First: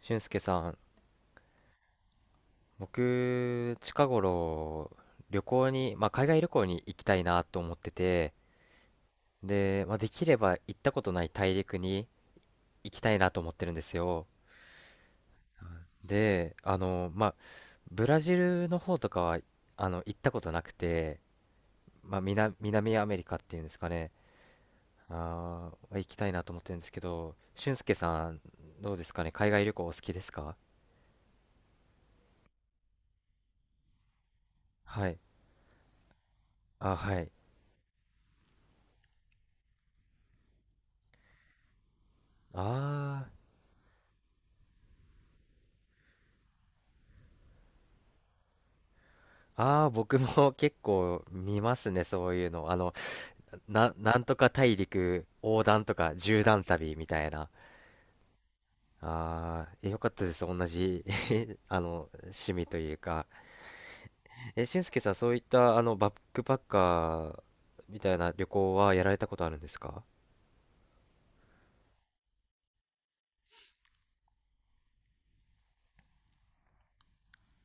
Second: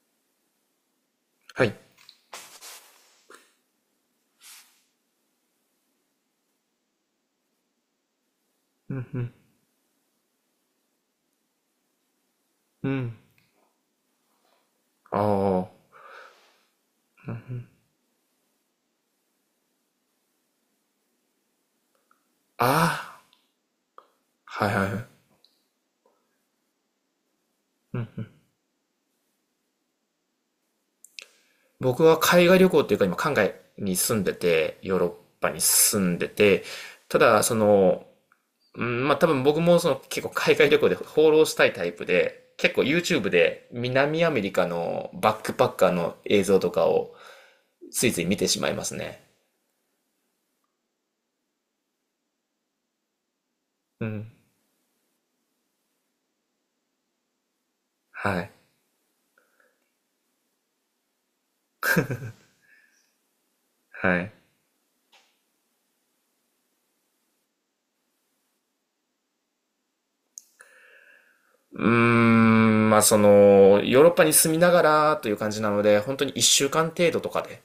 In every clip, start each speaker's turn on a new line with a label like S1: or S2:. S1: 俊介さん、
S2: はい。
S1: 僕、近頃、旅行に、海外旅行に行きたいなと思ってて、
S2: うんうん。
S1: で、まあ、できれば行ったことない大陸に
S2: う
S1: 行きた
S2: ん。
S1: いなと思ってるんですよ。
S2: ああ。
S1: で、あの、ま
S2: う
S1: あ、
S2: んうん。
S1: ブラジルの方とかは、行ったことなくて、まあ、南アメ
S2: あ
S1: リカっていうんですかね、
S2: あ。はいはいはい。
S1: 行きたいなと思ってるんですけど、俊介
S2: うん。
S1: さん、どうですかね、海外旅行お好きですか？
S2: 僕は海外旅行っていうか今海外に住んでて、ヨーロ
S1: は
S2: ッ
S1: い。
S2: パに住んでて、
S1: あ、
S2: た
S1: はい。
S2: だその、うん、まあ多分僕もその結構海外旅行で放浪したいタイプで、結構
S1: あ
S2: YouTube で南アメリカのバックパッカーの映像とかをついつい見てしまいますね。
S1: ああ、僕も 結構見ますね、そういうの。あの、
S2: う
S1: なん
S2: ん。
S1: とか大陸横断とか縦断旅みたいな。
S2: はい。
S1: ああ、えよかったです。同じ あの、趣味というか。
S2: はい。
S1: え、俊介さん、そういった、あの、バックパッカーみたいな旅行はやられたことあるんですか？
S2: うーん、まあその、ヨーロッパに住みながらという感じなので、本当に一週間程度とかで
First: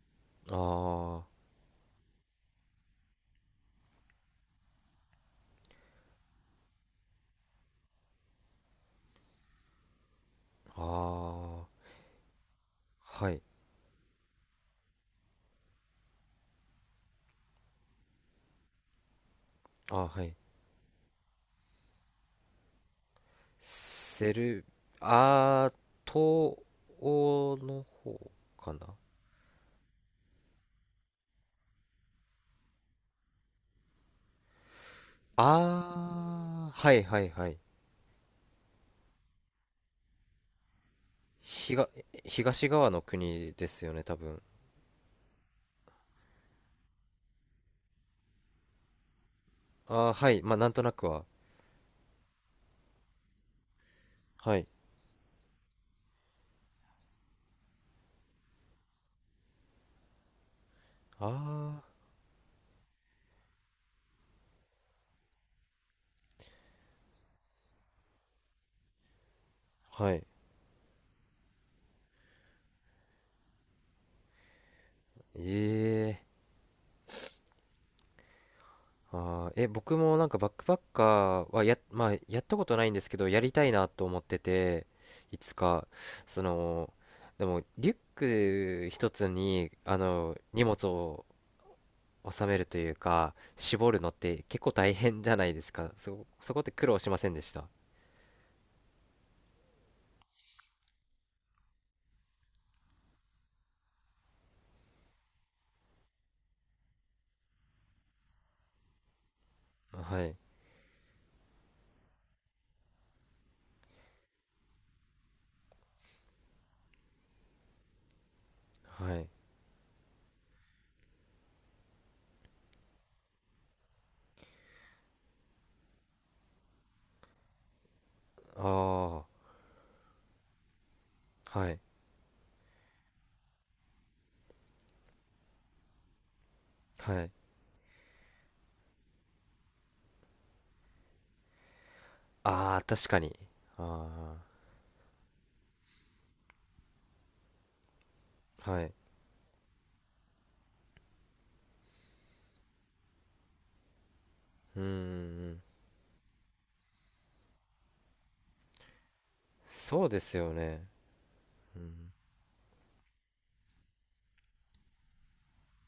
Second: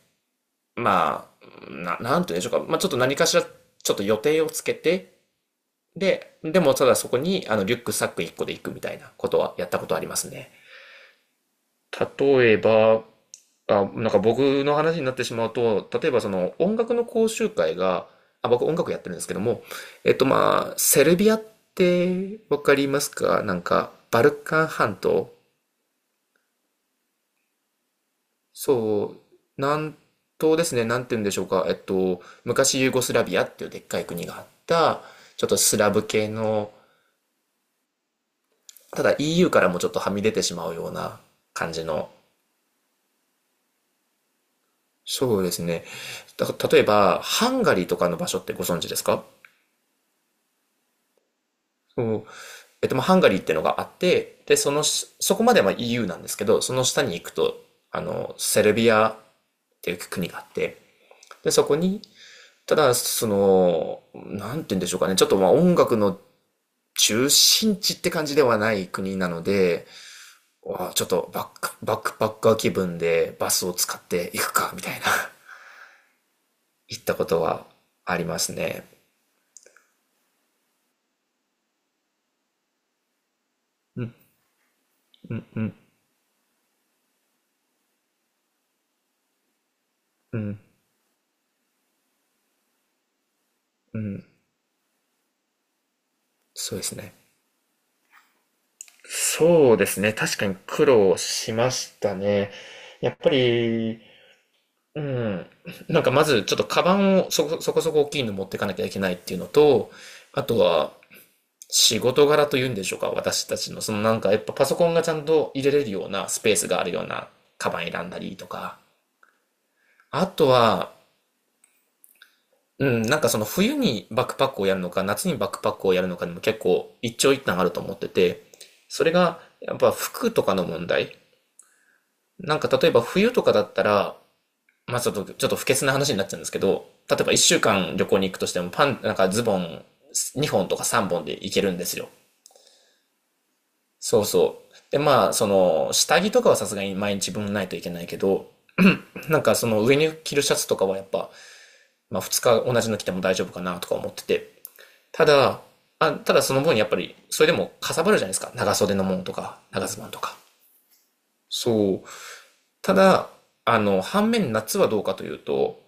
S1: あ
S2: まあ、なんて言うんでしょうか。まあ、ちょっと何かしら、ちょっと予定をつけて、で、でもただそこに、あの、リュックサック1個で行くみたいなことはやったことありますね。
S1: あ、ああ、
S2: 例えば、
S1: はい。
S2: あ、なんか僕の話になってしまうと、例えばその音楽の講習会が、あ、僕音楽やってるんですけども、
S1: あー
S2: えっ
S1: は
S2: と
S1: い。
S2: まあ、セルビアってわかりますか？なんか、バル
S1: セ
S2: カ
S1: ル、
S2: ン半島
S1: ああ、東欧の方かな？
S2: そう、南東ですね、なんて言うんでしょうか、昔ユーゴスラビアっていうでっかい国があった、ちょっとスラブ系
S1: ああ
S2: の、
S1: はいはいはい。
S2: ただ EU からもちょっとはみ出てしまうような感じ
S1: 東、
S2: の、
S1: 東側の国ですよね、多分。
S2: そうですね。例えば、ハンガリーとかの場所ってご存知ですか？
S1: ああ、はい。まあ、なんとなくは。
S2: そう。まあ、ハンガリーってのがあって、で、
S1: はい。
S2: そのし、そこまでは EU なんですけど、その下に行くと、あの、セルビアっていう国があって、で、そ
S1: あ
S2: こに、ただ、その、なんて言うんでしょうかね、ちょっとまあ音楽の中心地って感じではない国なので、
S1: あ、はい。
S2: わあちょっとバックパッカー気分でバスを使っていくか、みたいな、
S1: ええ、
S2: 行ったことはありますね。
S1: あー、え、僕もなんかバックパッカーはまあ、やったことないんですけど、やりたいな
S2: う
S1: と
S2: ん、
S1: 思ってて、
S2: う
S1: い
S2: ん、
S1: つ
S2: うん、
S1: か、その、でも、リュック一つに、あの、
S2: うん、
S1: 荷物を収めるというか、絞
S2: う
S1: るのっ
S2: ん、
S1: て結構大変じゃないですか。そこって
S2: そうで
S1: 苦
S2: す
S1: 労し
S2: ね。
S1: ませんでした？
S2: そうですね。確かに苦労しましたね。やっぱり、うん。なんかまずちょっとカバンをそこそこ大きいの持ってかなきゃいけないっていうのと、
S1: はい。
S2: あとは仕事柄というんでしょうか、私たちの、そのなんかやっぱパソコンがちゃんと入れれるようなスペースがあるようなカバン選んだりとか、
S1: はい。
S2: あとは、うん、なんかその冬にバックパックをやるのか、夏にバックパックをやるのかでも結構一長一短あると思ってて、
S1: あ
S2: それ
S1: あ、
S2: がやっぱ服とかの問題。
S1: はい。
S2: なんか例えば冬とかだったら、まあちょっと不潔な話になっちゃうんですけど、例
S1: は
S2: え
S1: い。
S2: ば一週間旅行に行くとしてもなんかズボン2本とか3本で行けるんですよ。
S1: ああ、確かに。
S2: そう
S1: あ
S2: そう。で、まあ、その、下着とかはさすがに毎日分ないといけないけど、
S1: あ、はい。
S2: なんかその上に着るシャツとかはやっぱ、まあ2日同じの着ても大丈夫かなとか思ってて。
S1: うー
S2: ただ、
S1: ん、
S2: ただその分やっぱり、それでもかさばるじゃないですか。長袖のものとか、長ズ
S1: そ
S2: ボ
S1: う
S2: ンと
S1: で
S2: か。
S1: すよね。う
S2: そう。
S1: ん、
S2: ただ、あの、反面夏はどうかというと、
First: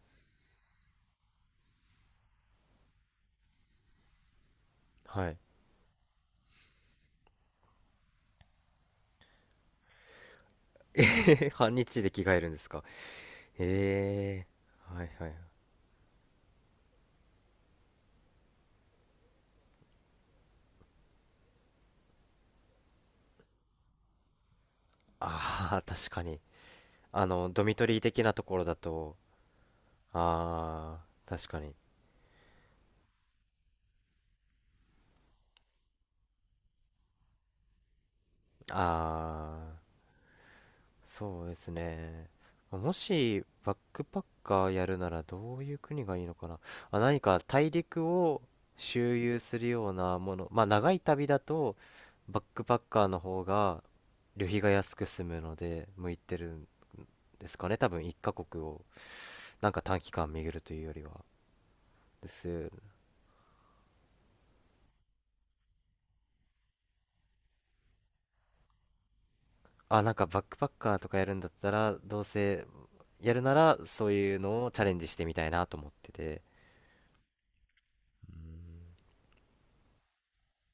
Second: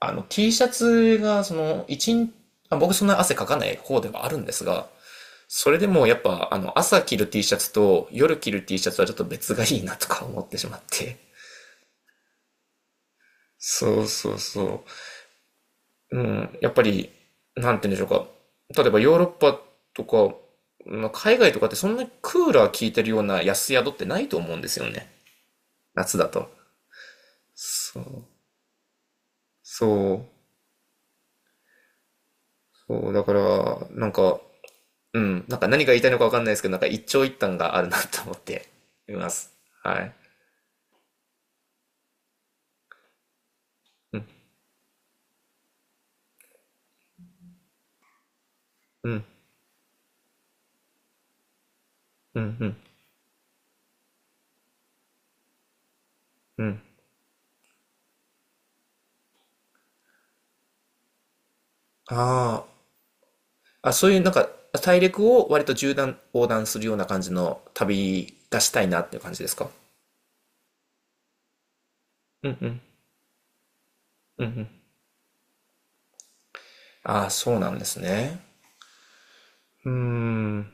S2: あの、T シャツがその、一日、まあ僕そんな汗かかない方ではあるんですが、
S1: はい。
S2: それでもやっぱ、あの、朝着る T シャツと夜着る T シャツはちょっと別がいいなとか思ってしまって。
S1: 半日で着替えるんですか？
S2: そうそう
S1: へ
S2: そ
S1: え、はいはい。
S2: う。うん、やっぱり、なんて言うんでしょうか。例えばヨーロッパとか、まあ、海外とかってそんなにクーラー効いてるような安宿ってないと思うんですよね。
S1: ああ、確
S2: 夏
S1: か
S2: だ
S1: に。
S2: と。
S1: あの、ドミトリ
S2: そ
S1: ー的
S2: う。
S1: なところだと、
S2: そう。
S1: ああ、確かに。
S2: そう。だから、なんか、うん。なんか何が言いたいのかわかんないですけど、なんか一長一短があるなと思っています。
S1: ああ、
S2: はい。
S1: そうですね。もしバックパッカーやるならどういう国がいいのかな。あ、何か大陸を
S2: う
S1: 周
S2: ん、
S1: 遊するようなもの。まあ長い旅だとバ
S2: う
S1: ッ
S2: ん、
S1: ク
S2: う
S1: パ
S2: ん、
S1: ッカーの方が旅費が安く済むので向いてる
S2: う
S1: ん
S2: ん。
S1: ですかね。多分1カ国をなんか短期間巡るというよりは。で
S2: あ
S1: す。
S2: あ、あ、そういうなんか大陸を割と縦断横断するような感じの旅がしたいなっていう感じですか？
S1: あ、なんかバックパッカーとかやるんだったらどうせやるならそういうのをチャレンジしてみたいなと思ってて。
S2: ああ、そうなんです
S1: う
S2: ね。
S1: ん、
S2: うーん。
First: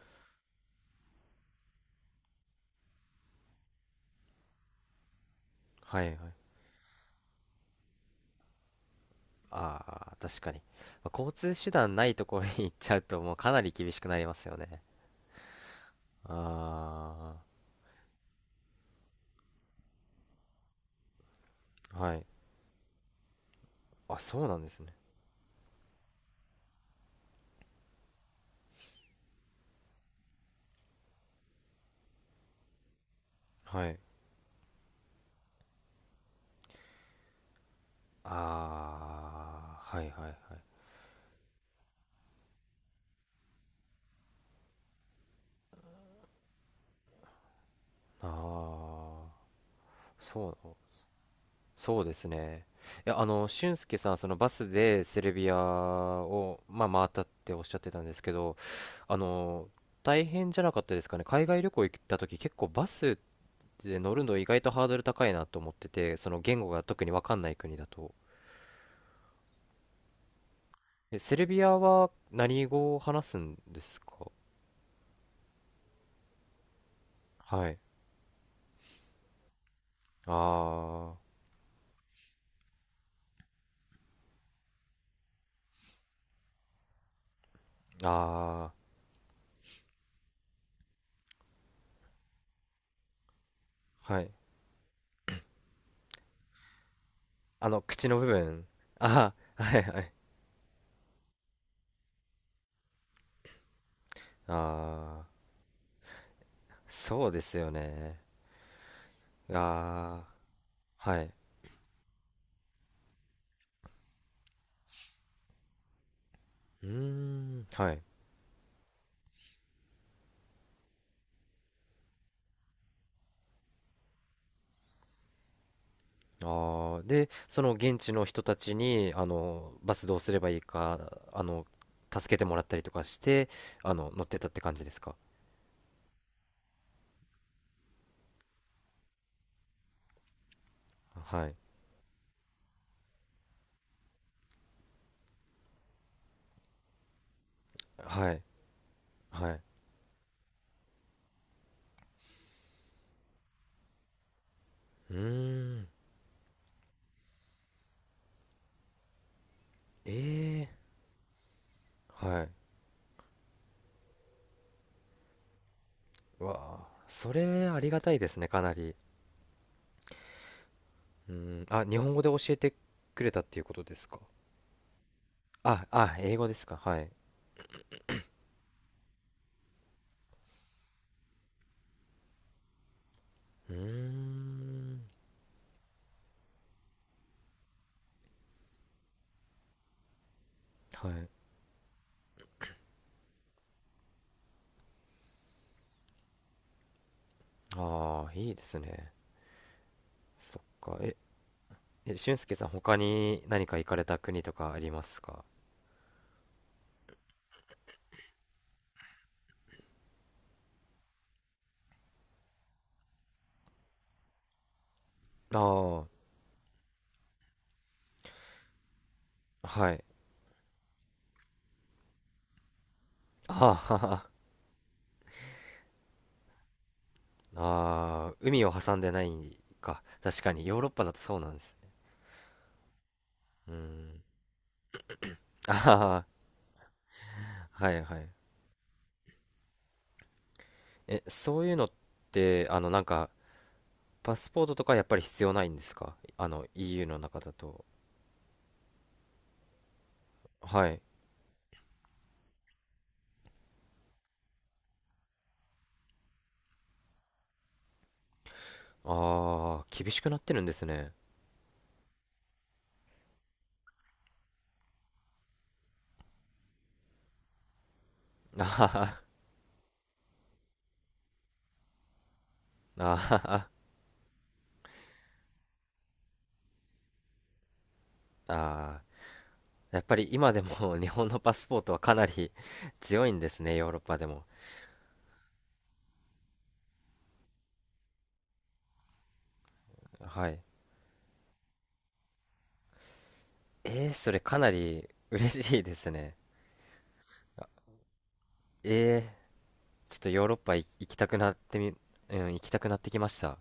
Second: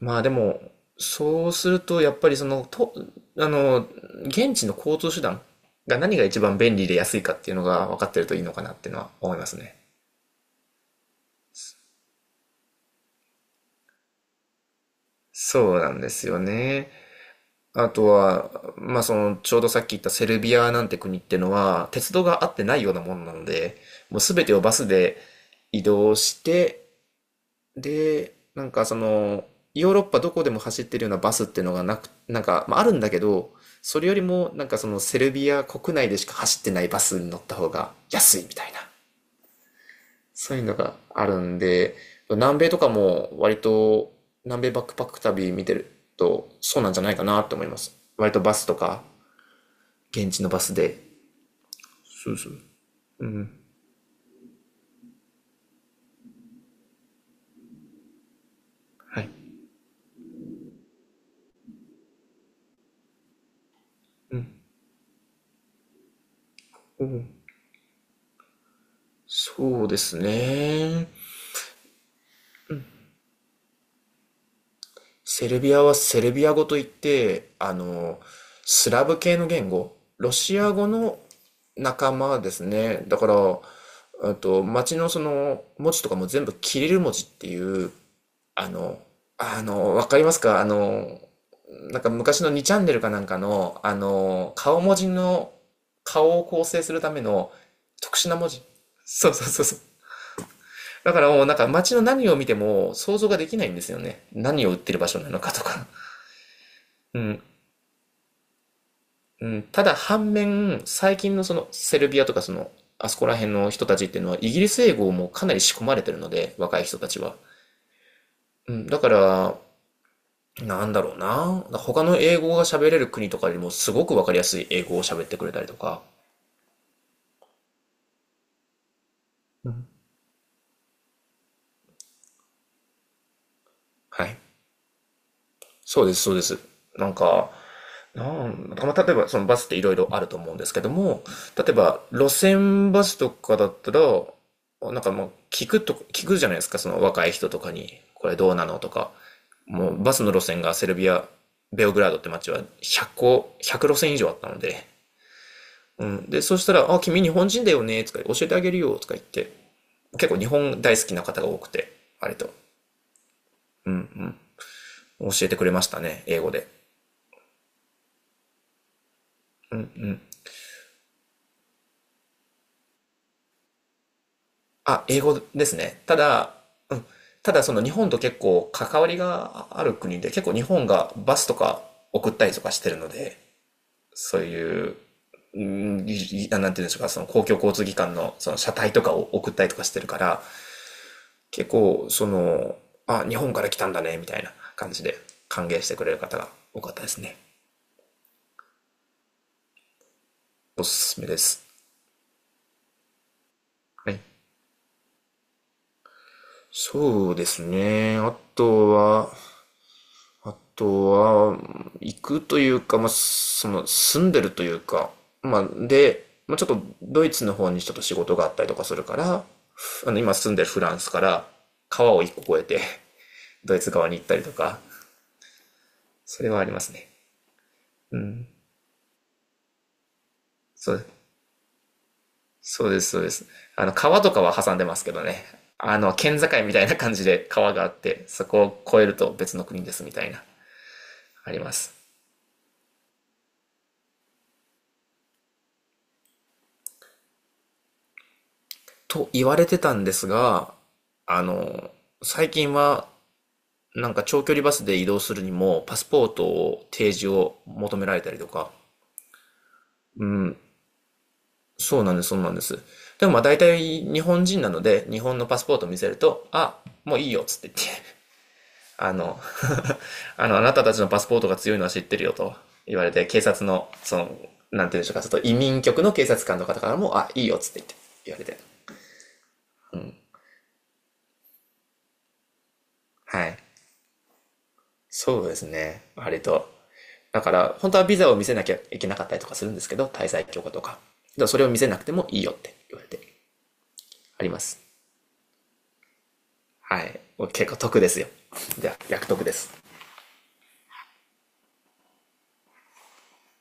S2: まあでも、そうするとやっぱりその、あの、現地の交通手段が
S1: はいはい。
S2: 何が一番便利で安いかっていうのが分かってるといいのかなっていうのは思いますね。
S1: ああ、確かに。まあ交通手段ないところに行っちゃうと、もうかなり厳しくなりますよね。
S2: そうなんですよね。
S1: あ
S2: あとは、まあ、その、ちょうどさっき言ったセルビアなんて国ってのは、
S1: あ、
S2: 鉄
S1: は
S2: 道
S1: い。
S2: があってないようなもんなので、も
S1: あ、
S2: うす
S1: そ
S2: べ
S1: う
S2: て
S1: な
S2: を
S1: んで
S2: バ
S1: す
S2: ス
S1: ね。
S2: で移動して、で、なんかその、ヨーロッパどこでも走ってるようなバスっていうのがなく、なんか、まあ、あるんだけど、
S1: は
S2: そ
S1: い。
S2: れよりも、なんかその、セルビア国内でしか走ってないバスに乗った方が安いみたいな、
S1: ああ、はいはいはい。
S2: そういうのがあるんで、南米とかも割と、南米バックパック旅見てると、そうなんじゃないかなと思います。割とバスと
S1: あ
S2: か、
S1: あ、
S2: 現地のバスで。
S1: そうです
S2: そうそう。
S1: ね。いや、
S2: う
S1: あの、
S2: ん。
S1: 俊介さん、そのバスでセルビアを、まあ、回ったっておっしゃってたんですけど、あ
S2: はい。
S1: の、大変じゃなかったですかね。海外旅行行った時、結構バスっで乗る
S2: う
S1: の意
S2: ん。
S1: 外とハードル高いなと思ってて、その言語が
S2: う
S1: 特に分か
S2: ん、
S1: んない国だと、
S2: そうですね。
S1: えセルビアは何語を話すんですか？
S2: セルビアはセルビア語といって、
S1: は
S2: あ
S1: い、
S2: の、スラブ系の言語、ロシア語
S1: あ
S2: の仲間ですね。だから、あと、街のその文字とかも全部キリル文字っていう、
S1: ー、
S2: あ
S1: あ
S2: の、あの、わかりますか？あの、なんか昔の2チャンネルかなんかの、あ
S1: ー、はい、
S2: の、顔文字の、顔を構成するための
S1: あの口
S2: 特
S1: の部
S2: 殊な文字。
S1: 分、
S2: そ
S1: あ
S2: う
S1: ー、
S2: そうそ
S1: は
S2: う。
S1: いはい、
S2: だからもうなんか街の何を見ても想像ができないんですよね。何を売ってる場所
S1: あ
S2: な
S1: ー、
S2: のかとか。う
S1: そうで
S2: ん。
S1: すよね、
S2: うん。ただ
S1: あ
S2: 反面、
S1: ー、
S2: 最
S1: はい、
S2: 近のそのセルビアとかその、あそこら辺の人たちっていうのはイギリス英語もかなり仕込まれてるので、若い
S1: うー
S2: 人たちは。
S1: ん、はい、
S2: うん。だから、なんだろうな。他の英語が喋れる国とかよりもすごくわかりやすい英語を喋ってくれたりとか。
S1: あー、でその現地の人たちにあのバスどうすればいいか、あの、助けてもらったりとかして、あの、乗っ
S2: は
S1: て
S2: い。
S1: たって感じですか？
S2: そうです、そうです。なんか、まあ、例えばそのバスっていろいろあると思うんですけども、
S1: はい。
S2: 例えば路線バスとかだったら、なんかもう聞くと、聞くじゃないですか、その若い人とかに、こ
S1: は
S2: れ
S1: い、
S2: どうなのとか、
S1: はい。
S2: もうバスの路線がセルビア、ベオグラードって街は100個、100路線以上あったので、
S1: うーん。
S2: うん。で、そしたら、あ、君日本人だよね、とか教えてあげるよ、とか言って、
S1: え
S2: 結構日
S1: え。
S2: 本大好きな方が多くて、割
S1: はい。
S2: と教えてくれましたね、英語
S1: わ
S2: で。
S1: あ、それありがたいですね、かなり。うーん。あ、日本語で教えてくれたっていうことですか？
S2: あ、英語です
S1: あ、
S2: ね。
S1: あ、
S2: た
S1: 英語で
S2: だ、
S1: すか。はい。
S2: ただその日本と結構関わりがある国で、結構日本がバスとか送ったりとかしてるので、
S1: うー
S2: そういう、
S1: ん。
S2: うんいなんていうんでしょうか、その公共交通機関のその車体とかを送ったりとかしてるから、
S1: はい。
S2: 結構その、あ、日本から来たんだね、みたいな感じで歓迎してくれる方が多かったですね。
S1: ああ、いいですね。そっ
S2: お
S1: か。
S2: すすめです。
S1: え、俊介さん、他に何か行かれ
S2: は
S1: た
S2: い。
S1: 国とかありますか？
S2: そうですね。あとは、行くというか、まあ、その、住んでるというか、
S1: あ
S2: まあ、
S1: あ、
S2: で、まあ、ちょっとドイツの方にちょっと仕事があったりとかするから、
S1: はい。
S2: あの、今住んでるフランスから川を一個越えて、
S1: あ
S2: ド
S1: あ、
S2: イ ツ
S1: は
S2: 側に行っ
S1: は、
S2: たりとか、それはありますね。う
S1: ああ、
S2: ん。
S1: 海を挟んでないか。確かに、ヨーロッ
S2: そ
S1: パ
S2: う、
S1: だとそうなんですね。
S2: そうです、そうです。
S1: うー
S2: あの、
S1: ん。
S2: 川とかは挟んでますけどね。あの、
S1: あ
S2: 県境みたいな感じで川が
S1: あ、
S2: あ
S1: は
S2: っ
S1: いは
S2: て、
S1: い。
S2: そこを越えると別の国ですみたいな、
S1: え、
S2: あり
S1: そうい
S2: ま
S1: うのっ
S2: す。
S1: て、あの、なんか、パスポートとかやっぱり必要ないんですか、あの、EU の中だと。
S2: と言われてたんですが、
S1: はい。
S2: あの、最近はなんか長距離バスで移動するにも、パスポートを提示を求められたりとか。
S1: ああ、厳し
S2: う
S1: くなって
S2: ん。
S1: るんですね。
S2: そうなんです、そうなんです。でもまあ大体日本人なので、日本のパスポートを見せると、あ、もういいよ、つって言って、
S1: あは
S2: あ
S1: は、
S2: の、あの、あなたたちのパスポートが強いのは知ってるよと言われ
S1: あは
S2: て、警察
S1: は、
S2: の、その、なんて言うんでしょうか、ちょっと移民局の警察官の方からも、あ、いいよ、つって言って、言われて。
S1: あー、やっぱり今でも 日本のパスポートはかなり 強いんで
S2: はい。
S1: すね、ヨーロッパでも。
S2: そうですね。割と。だから、本当はビザを見せなきゃいけなかったりとかするんですけど、滞在
S1: はい。
S2: 許可とか。でもそれを見せなくてもいいよって言われて
S1: えー、それ
S2: あり
S1: か
S2: ま
S1: な
S2: す。
S1: り嬉しいですね。
S2: はい。
S1: あ、
S2: 結構得ですよ。じゃあ、
S1: えー、
S2: 逆得です。
S1: ちょっとヨーロッパ行きたくなってみ、うん、行きたくなってきました。